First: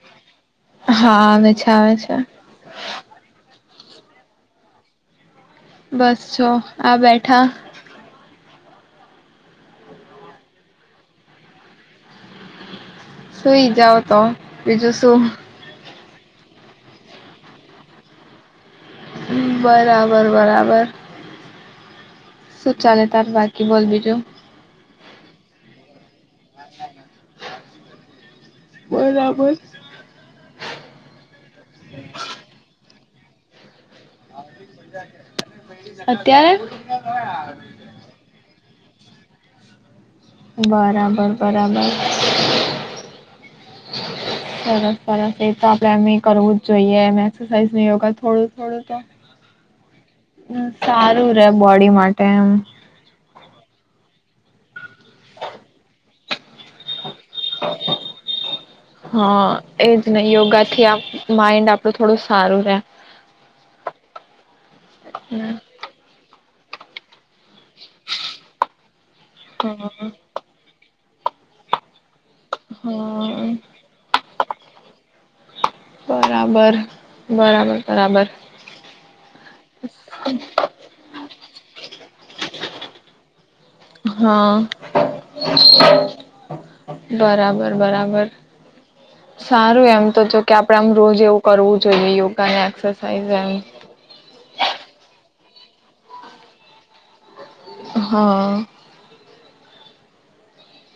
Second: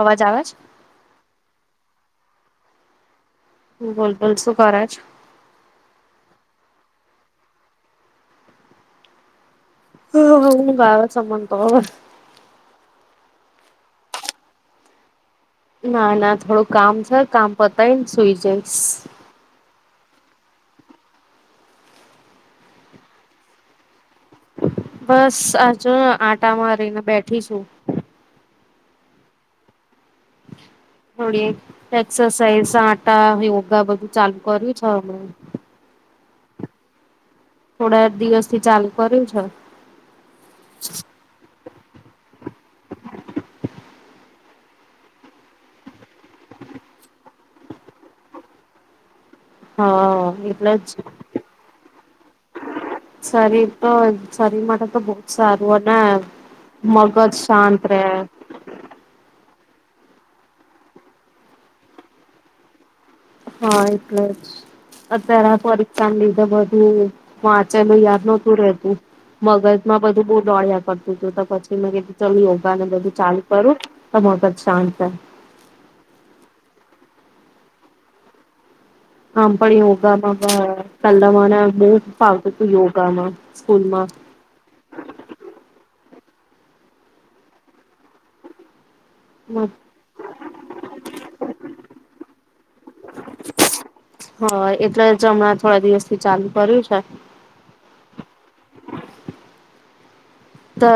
અવાજ આવે છે? હા, આવે છે આવે છે. બોલ બોલ શું કર છ. બસ છો. આ બેઠા. હ હ હું બાર સબનતો ઉહ સુુંઈ જાવ તો બીજું શું? ના ના થોડું કામ સ, કામ પતાઈન સુઈ જઈશ. બરાબર બરાબર. શું ચાલે તાર બાકી બોલ બીજું. બસ આજો આ આઠ તામારી ન બેઠી શું. બરાબર. થોડી એક્સરસાઈઝ આઠ તા ને યોગા બધું ચાલુ કર્યું છે હમણાં. [unintelligible] ત્યારે થોડા દિવસથી ચાલ કર્યું છે. બરાબર બરાબર. સરસ સરસ. એ તો આપડે એમ બી કરવું જ જોઈએ એમ એક્સરસાઈઝ ને યોગા થોડું થોડું તો હા, એટલે સારું જ રે બોડી માટે એમ શરીર તો શરીર મમાટે તો બહુ જ સારૂ અને મગજ શાંત રે એ જ નહી યોગા થી માઈન્ડ આપણું થોડું સારું રહેે હા એટલે જ અત્યારે આ ફોલીધા બધું હમ્મ વાંચેલું યાદ નહોતું રતું હા મગજમાં બધું બહુ દોળિયા કરતું બીજું તો પછી મે ચલ યોગાને બધું ચાલુ હા કરું તો મગજ શાંત બરાબર બરાબર બરાબર આમ પણ યોગા મા [unintelligible] યોગામાં સ્કૂલમાં હા બરાબર બરાબર સારું એમ તો જો કે આપડે આમ રોજ એવું કરવું જોઈએ યોગા ને એક્સરસાઇઝ એમ હ એટલે જ હમણાં થોડા દિવસ થી ચાલુ કર્યું છે હ.. તો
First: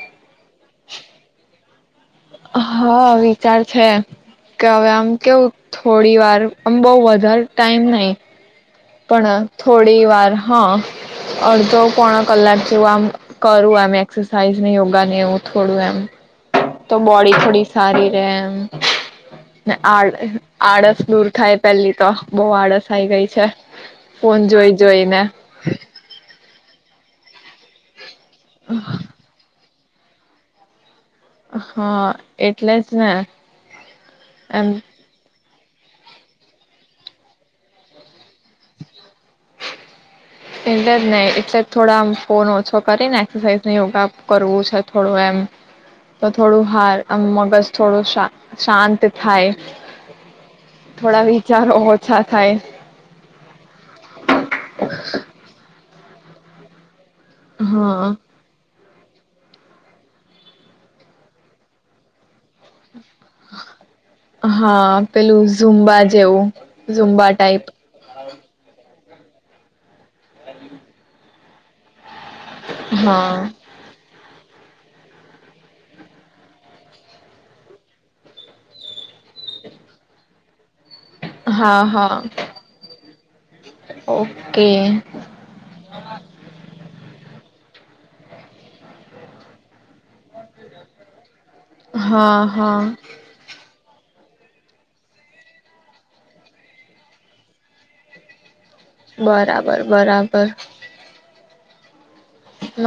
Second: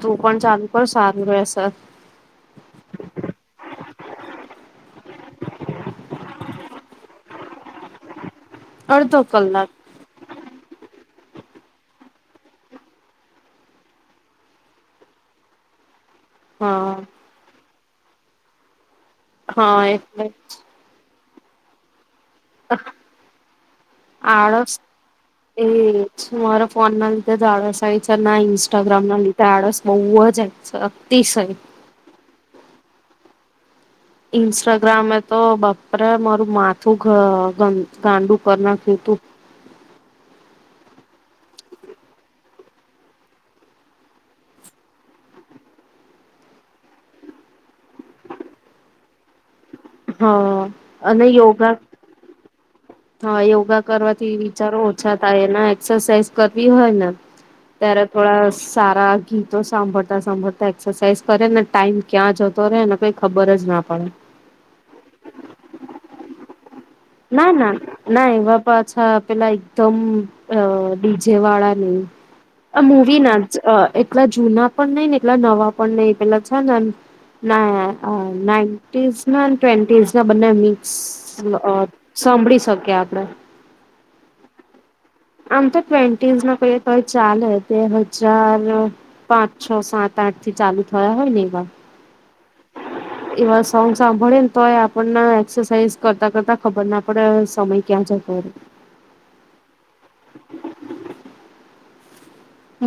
તું પણ ચાલુ કર સારું રહેસ હ વિચાર છે કે હવે આમ કેવું થોડી વાર આમ બઉ વધારે ટાઈમ નહી અડધો પણ કલાક થોડી વાર હ અડધો પોણા કલાક જેવું આમ કરું એમ એક્સરસાાઈઝ ને યોગા ને એવું થોડું એમ હા તો બોડી થોડી સારી રે એમ હા આડ એટલે આળસ દૂર થાય પહેલી તો બહુ આળસ આઈ ગઈ છે ફોન આળસ જોઈ જોઈને એ જ મારા ફોન ને લીધે જ આળસ આઈ ના ઇન્સ્ટાગ્રામ ને લીધે આળસ બઉજ હા એટ એટલે જ ને એમ ઇન્સ્ટાગ્રામ તો બાપરે મારું માથું ગ ગાંડું કર નાખ્યું તું એટલે જ નહી એટલે થોડા આમ ફોન ઓછો કરીને એક્સરસાઇઝ યોગા કરવું છે થોડું એમ તો થોડું હાર મગજ થોડું શા શાંત થાય હા થોડા અને વિચારો યોગા ઓછા થાય હા યોગા કરવાથી ચારો ઓછા થાય એ એક્સરસાઇઝ કરવી હોય ને ત્યારે હા થોડા સાર [unintelligible] ગીતો સાંભળતા સાંભળતા એક્સરસાઇઝ કરે ને ટાઈમ ક્યાં જતો રહેે કઈ ખબર જ ના પડે હા પેલું ઝુંમ્બા જેવું. ઝુંબા ના ટાઈપ ના ના પાછા પેલા એકદમ અ ડીજે વાળા [unintelligible] આ મુવી હા ના જ એટલા જ જૂના પણ નહ ને એટલા નવા પણ નહિ પેલા છે ને એ નાસ ના ટ્વેન્ટીસ ના બનેની હા હ. હા ઓકે આમ તો ટ્વેન્ટીન્માં [unintelligible] બે હજાર પાંચ છ સાત આઠ થી ચાલુ થયા હોય ને હા હા એવા સોન્ગ સા [unintelligible] એ આપણને એક્સરસાઇઝ કરતા કરતા ખબર ના પડે સમય ક્યાં જતો. બરાબર બરાબર બરાબર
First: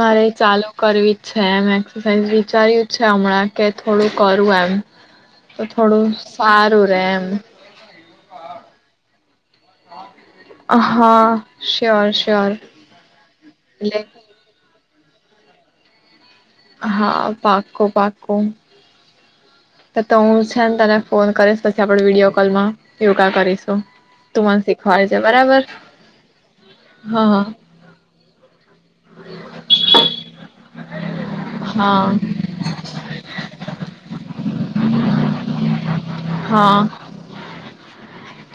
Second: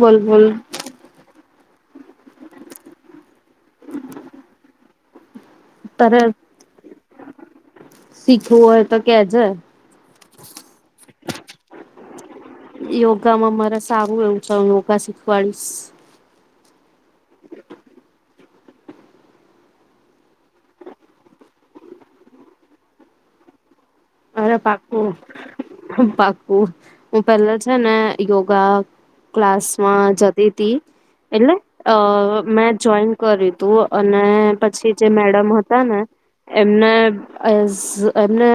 બોલ બોલ ચાલુ કરવી જ છે, અમે એક્સાઝ વિચાર્યું છે, હમણાં કે થોડું કરું એમ તો થોડું તારે સારું [unintelligible] એમ. શીખવું હોય તો કેજ હા શ્યોર શ્યોર યોગામાં મારે સારું એવું [unintelligible] હા પાકો પાકો તો હું છે તને ફોન કરીશ પછી આપડ [unintelligible] કોલમાં યોગા કરીશું. તું અરે મને શીખવાડજે બરાબર [unintelligible] હું હા પેલા છે, ને યોગા ક્લાસમાં જતી હતી. એટલે અ હા મેં જોઈન કર્યું તું અને પછી જે મેડમ હતા ને હા એમને એને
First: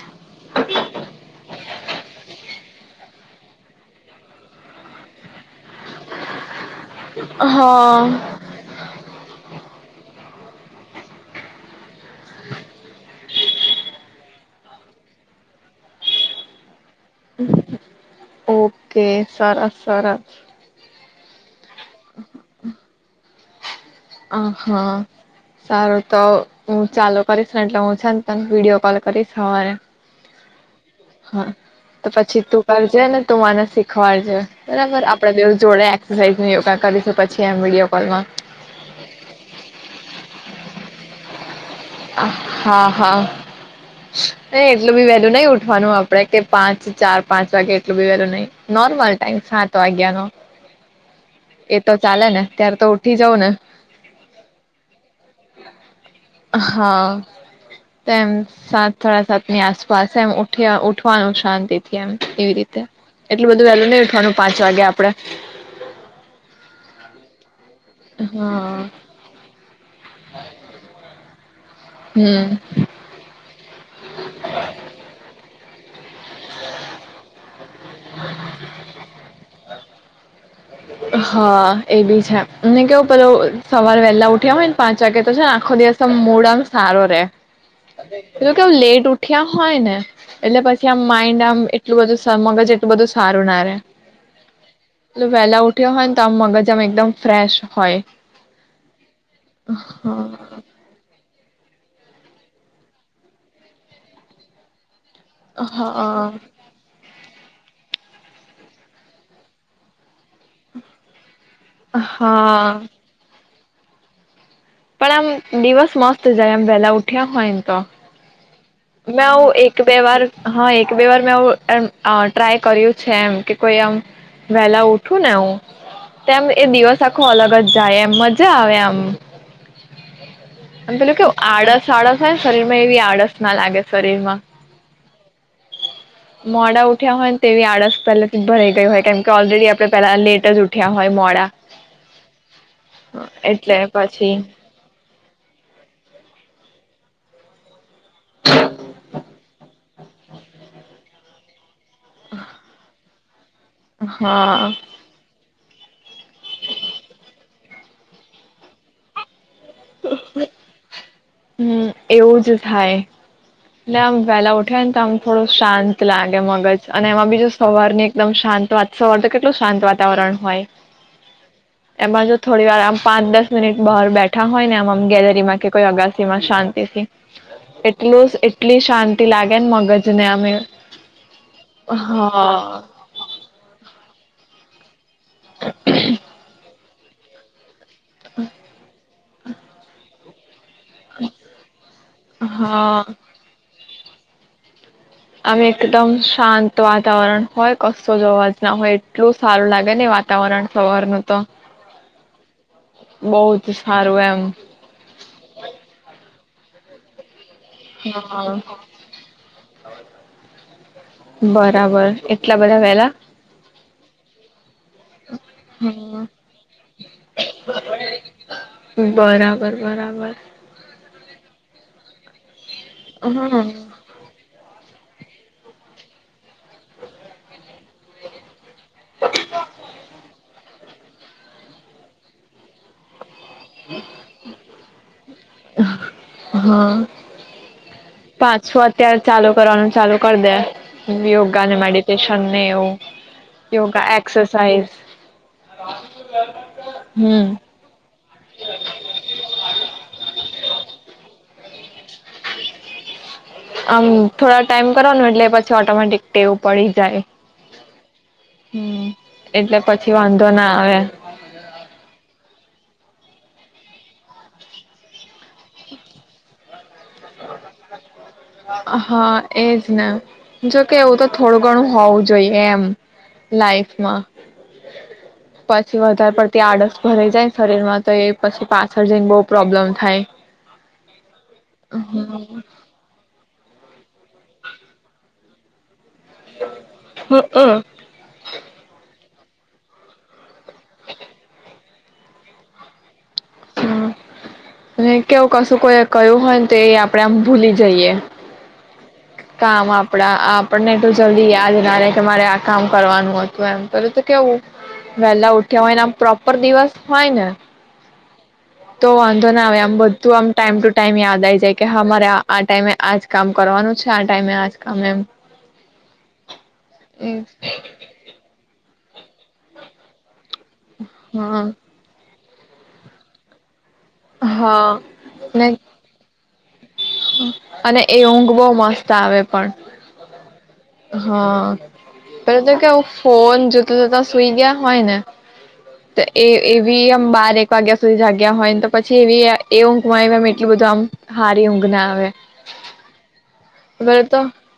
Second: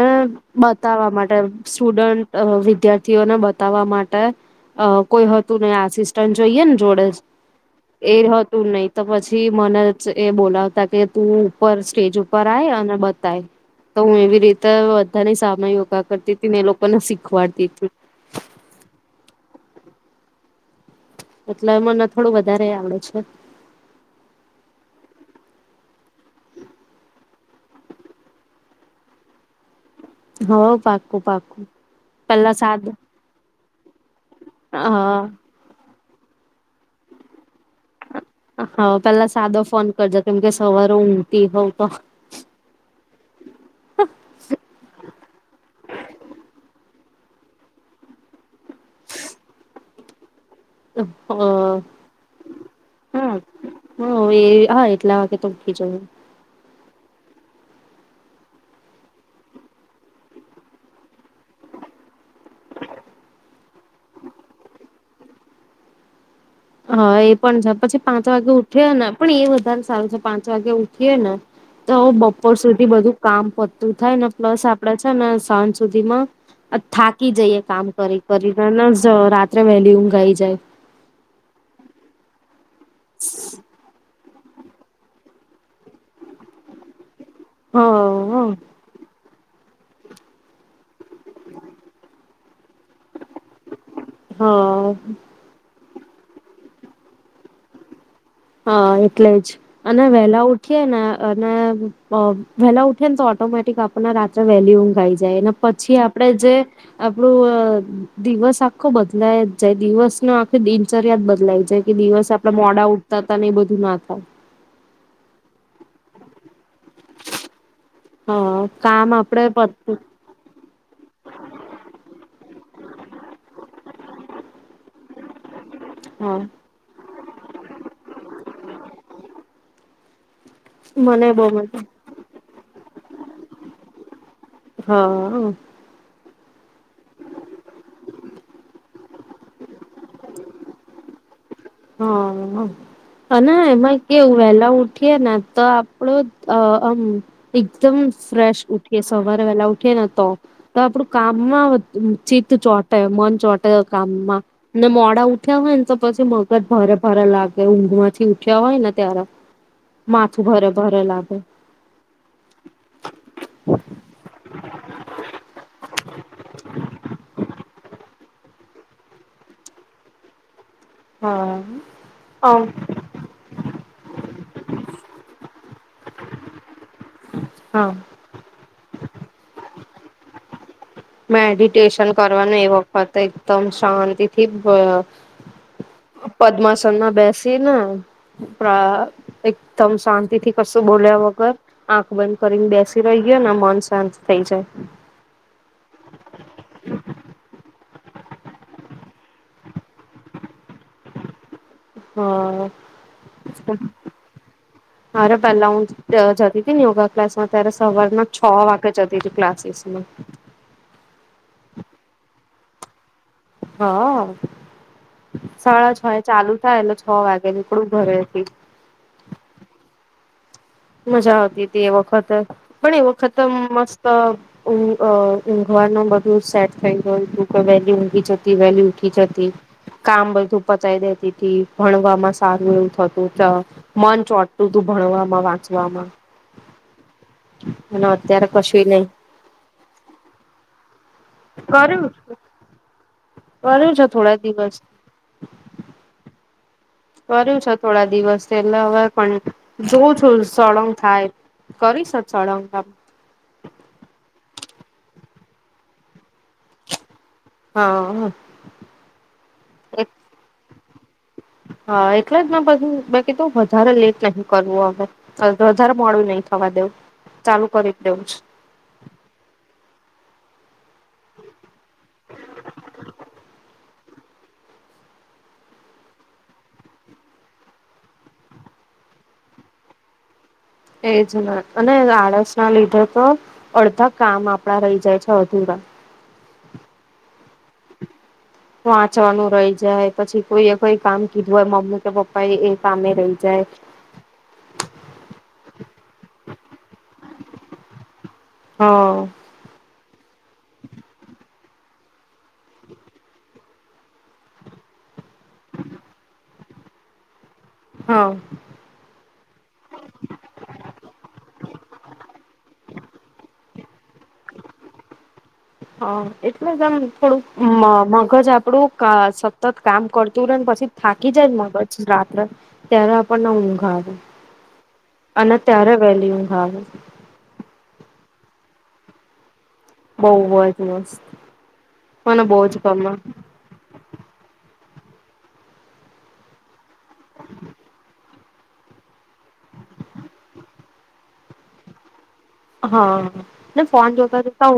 બતાવવા માટે સ્ટુડન્ટ વિ વિદ્યાર્થીઓને બતાવવા માટે અ કોઈ ને આસિસ્ટન્ટ જોઈએ ને જોડે એ હા હતું નહી તો પછી. મને જ એ બોલાવતા કે તું ઉપર સ્ટેજ ઉપર આય અને બતાય તો હું એવી રીતે ન સાય યોગા કરતી હતી મેં લોકો ઓકે સરસ સરસ. એટલે મને થોડું વધારે આવડે છે. [inaudible] હા સારું તો હું ચાલુ કરીશ ને એટલે હું છે ને તને વિડીયો કોલ કરીશ હવારે. હ. હા તો પછી તું કરજેને તું મને શીખવાડજે બરાબર હા આપડા બેઉ જોડે રહીને યોગા કરીશું પછી અ હા પેલા સાદો ફોન કરજો કેમ કે સવારે ઊઘટી હવ તો હ હા હા એટલું બી વેલું નઈ ઉઠવાનું આપડે કે પાંચ ચાર પાંચ વાગે એટલું બી વેલું નઈ નોર્મલ ટાઈમ સાત વાગ્યા નો. હ ને ત્યારે તો ઉઠી હમ્મ જવું ને હ એ હા એટલા વાગે ઉઠી જઉ. હ તેમ સાત સાડા સાતની આસપાસ એમ ઊઠ્યા ઉઠવાનું શાંતિ થી એમ એવી રીતે એટલું બધું વહેલું નહી ઉઠવાનું પાંચ વાગે આપડે. હા એ પણ જા પછી પાંચ વાગે હા ઉઠ્યો ને પણ એ વધારે સારું પાંચ વાગે ઉઠીએે ને તો હમ બપોર સુધી બધું કામ પત- તું થાય ને પ્લસ આપડે છે ને સાંજ સુધીમાં અ થાકી જઈએ. કામ કરી કરીને અન ઝ રાત્રે વહેલા ઊંઘ આઈ જાય. [inaudible] હા એ બી છે. અને કેવું પેલો સવાર વહેલા ઉઠ ઉઠ્યા હોય ને પાંચ વાગે તો છેને આખો દિવસ મૂડ આમ સારો રે. એ લૌક લેટ ઉઠ્યા હોય ને એટલે પછી આમ માઇન્ડ આમ એટલું બધું સમગજ બધું સારું ના રે હ હ વેલા ઉ ઉઠ્યો હોય ને તો આમ મગજ આમ એકદમ ફ્રેશ હોય. હા એટલે જ અને વેલા હા ઉઠીએ ને અને વહેલા ઉઠે ને તો ઓટોમેટિક આપણને રાત્રે વહેલી ઊંઘાઈ જાય. જને પછી આપડે જે હા આપો દિવસ આખો બદલાય જ જાય દિવસ નો આખી દિનચર્યા લ કે દિવસ આપડા હા મોડા ઉ તા ન બધું ના થાય. પણ આમ દિવસ મસ્ત જાય આમ વેલા ઉઠ્યા હોય ને તો. હ. મે હું એક બે વાર હા એક બે વાર મે. [unintelligible] ટ્રાય કર્યું છે એમ કે કોઈ આમ વેલા ઉઠ ઉઠું ને હું હા તેમ એ દિવસ આખો અલગ જ જાય એમ મજા આવે આમ. આમ પેલું મને કેવું બહ મજા આડસ આળસ હોય ને શરીરમાં એવી આળસ લાગે શરીરમાં. હા મોડા ઉઠ ઉઠીયા હોય તેવી આળસ પેલે ભરાઈ ગયું હોય કેમ કે ઓલરેડી આપણે પેલા લેટજ ઉઠ્યા હોય મોડા હ અને એટલે એમાં કેવું પછી વેલા ઉઠી ઉઠીયે ને તો આપણું અ આમ દી એકદમ ફ્રેશ ઉઠીએ સવારે વેલા ઉઠીએ ને તો તો આપડું કામ [unintelligible] ચિત્ત છોટે મન છોટ તે હા કામમાં ને મોડા ઉઠ ઉઠીયા હોય ન તો પછી બહુ બધ ભારે ભારે લાગે ઊંઘમાંથી ઉઠ્યા હોય ને ત્યારે. માથું ભારે-ભારે લાગ હમ્મ એવું જ થાય, એટલે આમ વેલા ઉઠે ને તો આમ થોડો શાંત લાગે મગજ, અને એમાં બી જો સવાર ની એકદમ શાંત વાત સ એટલે કેટલો શાંત વાતાવરણ હોય. હા એમાં જો અમ થોડી વાર આમ પાંચ દસ મિનિટ બહાર બેઠા હોય ને આમ-આમ ગેલેરીમાં કે કોઈ અગાસ તેમાં શાંત એ સી, હા એટલું એટલી શાંતિ લાગે ને મગજ [unintelligible] મેડિટેશન કરવાનું એ વખત એકદમ શાંતિથી હોય પદ્માશ સનમાં બેસી ને પ્રા એકદમ શાંત તેથી કશું બોલ્યા વગર આંખ બંધ કરીને બેસી હા રહીયે ના મન શાંત થઇ જાય. આમે એકદમ શાંત વાતાવરણ હોય. કસો જવા જ ના હોય, એટલું સારું લાગે ને વાતાવરણ સવારનું તો હા, બહુ જ સારું એમ અરે પેલા હું જતી જતી તી ને યોગ ક્લાસ ત્યારે સવારના છ હા વાગે જતી હતી, ક્લાસીસમાં. બરાબર એટલા બધા વેલા? હા, સાડા છ ચાલુ થાય એટલે છ વાગે નીકળું ઘરેથી. વાર મજા આવતી હતી એ વખત. પણ એ વખતમ હા મસ્ત અ ઊંઘવાનું બધું સેટ થઈ ગયું હતું, કે વહેલી ઊંઘી જતી, વહેલી ઉઠી જતી, કામ બધું પતાવી દેતી હતી. ભણવામાં સારું એવું થતું. મન ચોટતું તું ભણવામાં, વાંચ આમાં પાછ છું અત્યારે ચાલુ કરવાનું ચાલુ કરી દે. યોગા ને કર્યું મેડિટેશનને એવું કર્યું યોગા, છે થોડા દિવસ એક્સરસાઇઝ. હમ કર્યું છે થોડા દિવસટલે હવે પણ જોઉં છું. સળંગ થાય. કરી શકે? અમ થોડા ટાઈમ કરવાનું, એટલે પછી ઓટોમેટિક ટેવ પડી જાય. હા એક હ, એટલે પછી વાંધો ના આવે હા એટલા જ ના પ બાકી તો વધરા લેટ નહીં કરવું અવે વધારે મોડું નહી થવા દેવું? ચાલુ કરી દેવું છે. હા એજ ને જોકે એવું તો થોડું ઘણું હોવું જોઈએ એમ લાઈફમાં, પછી વધારે પડતી આડસ ભરા જાયને શરીરમાં તો એ પછી પાછળ જઈને બો પ્રોબ્લેમ થાય. એજ ના અને હમ. આળસ ના લીધે તો અડધા કામ આપણા રહી જાય છે. અધુરા અ અ વાંચવાનું રહી જાય પછી કોઈએ કોઈ કામ કીધું હોય, મમ્મી કે પપ્પા એ કમે રહી જાય. હ અને કેવું કશું કોઈ કયું હોય ને તો એ આપડે એમ ભૂલી જઈએ. હ. કામ આપડા આપણને એટલું જલ્દી યાદ ના રય કે મારે આ કામ કરવાનું હતું એમ પે તો કેવું વહેલા ઉઠ્યા હોય ને આમ પ્રોપર દિવસ હોય ને હા. તો વાંધો ના આવે આમ બધું આમ ટાઈમ ટુ ટાઈમ યાદ આવી જાય કેરે આ ટાઈમે આજ કામ કરવાનું છે આ ટાઈમે આજ કામ એમ. હ એટલે જ એમ થોડું મ મગજ આપડું. [unintelligible] સતત કામ કરતું રે ને પછી થાકી જાયને હા મગજ રાત્રે. ત્યારે આપણને ઊંઘા આવે. હા અને ને ત્યારે વેલી હા. અને એ ઊંઘ બહ મસ્ત આવે. બહુ જ મસ્ત હા મને પે બહુ તો જ કેઉ ગમે ફોન જોતા જતા સુઈ ગયા હોય ને તો એ એ ભી હમ બાર એક વાગ્યા સુઈ જગ હોય તો પછી એ એ ઊંકમાં એટલ બધું આમ હારી બનાવે. હા ના ફોન તો જોતા જતા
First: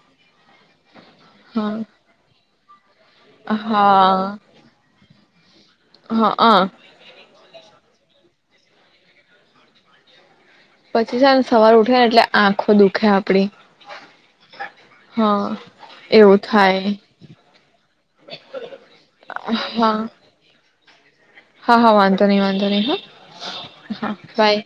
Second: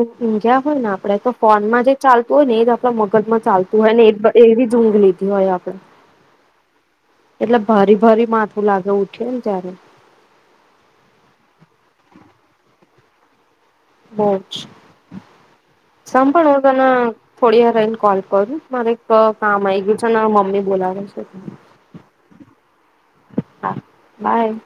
હોય ને આપડે તો ફોન હા માં જે ચાલત હોય ને મગજ માં ચાલતું હોય હા ને એવી ઊઘ લીધી હોય આપે હા એટલે ભરી ફરી માથું લાગે ઉઠે ને ત્યારે. પછી છે ને સવાર ઉઠે ને એટલે આંખો દુખે આપડી. બ હા એવું સાંભાળ હ થાય તને થોડી વાર રહીને કોલ કરું મારે એક કામ આઈ હા ગયું છે અને મમ્મી બોલાવ હ હા હા વાંધો નહી વાંધો નહી હા હા બાય.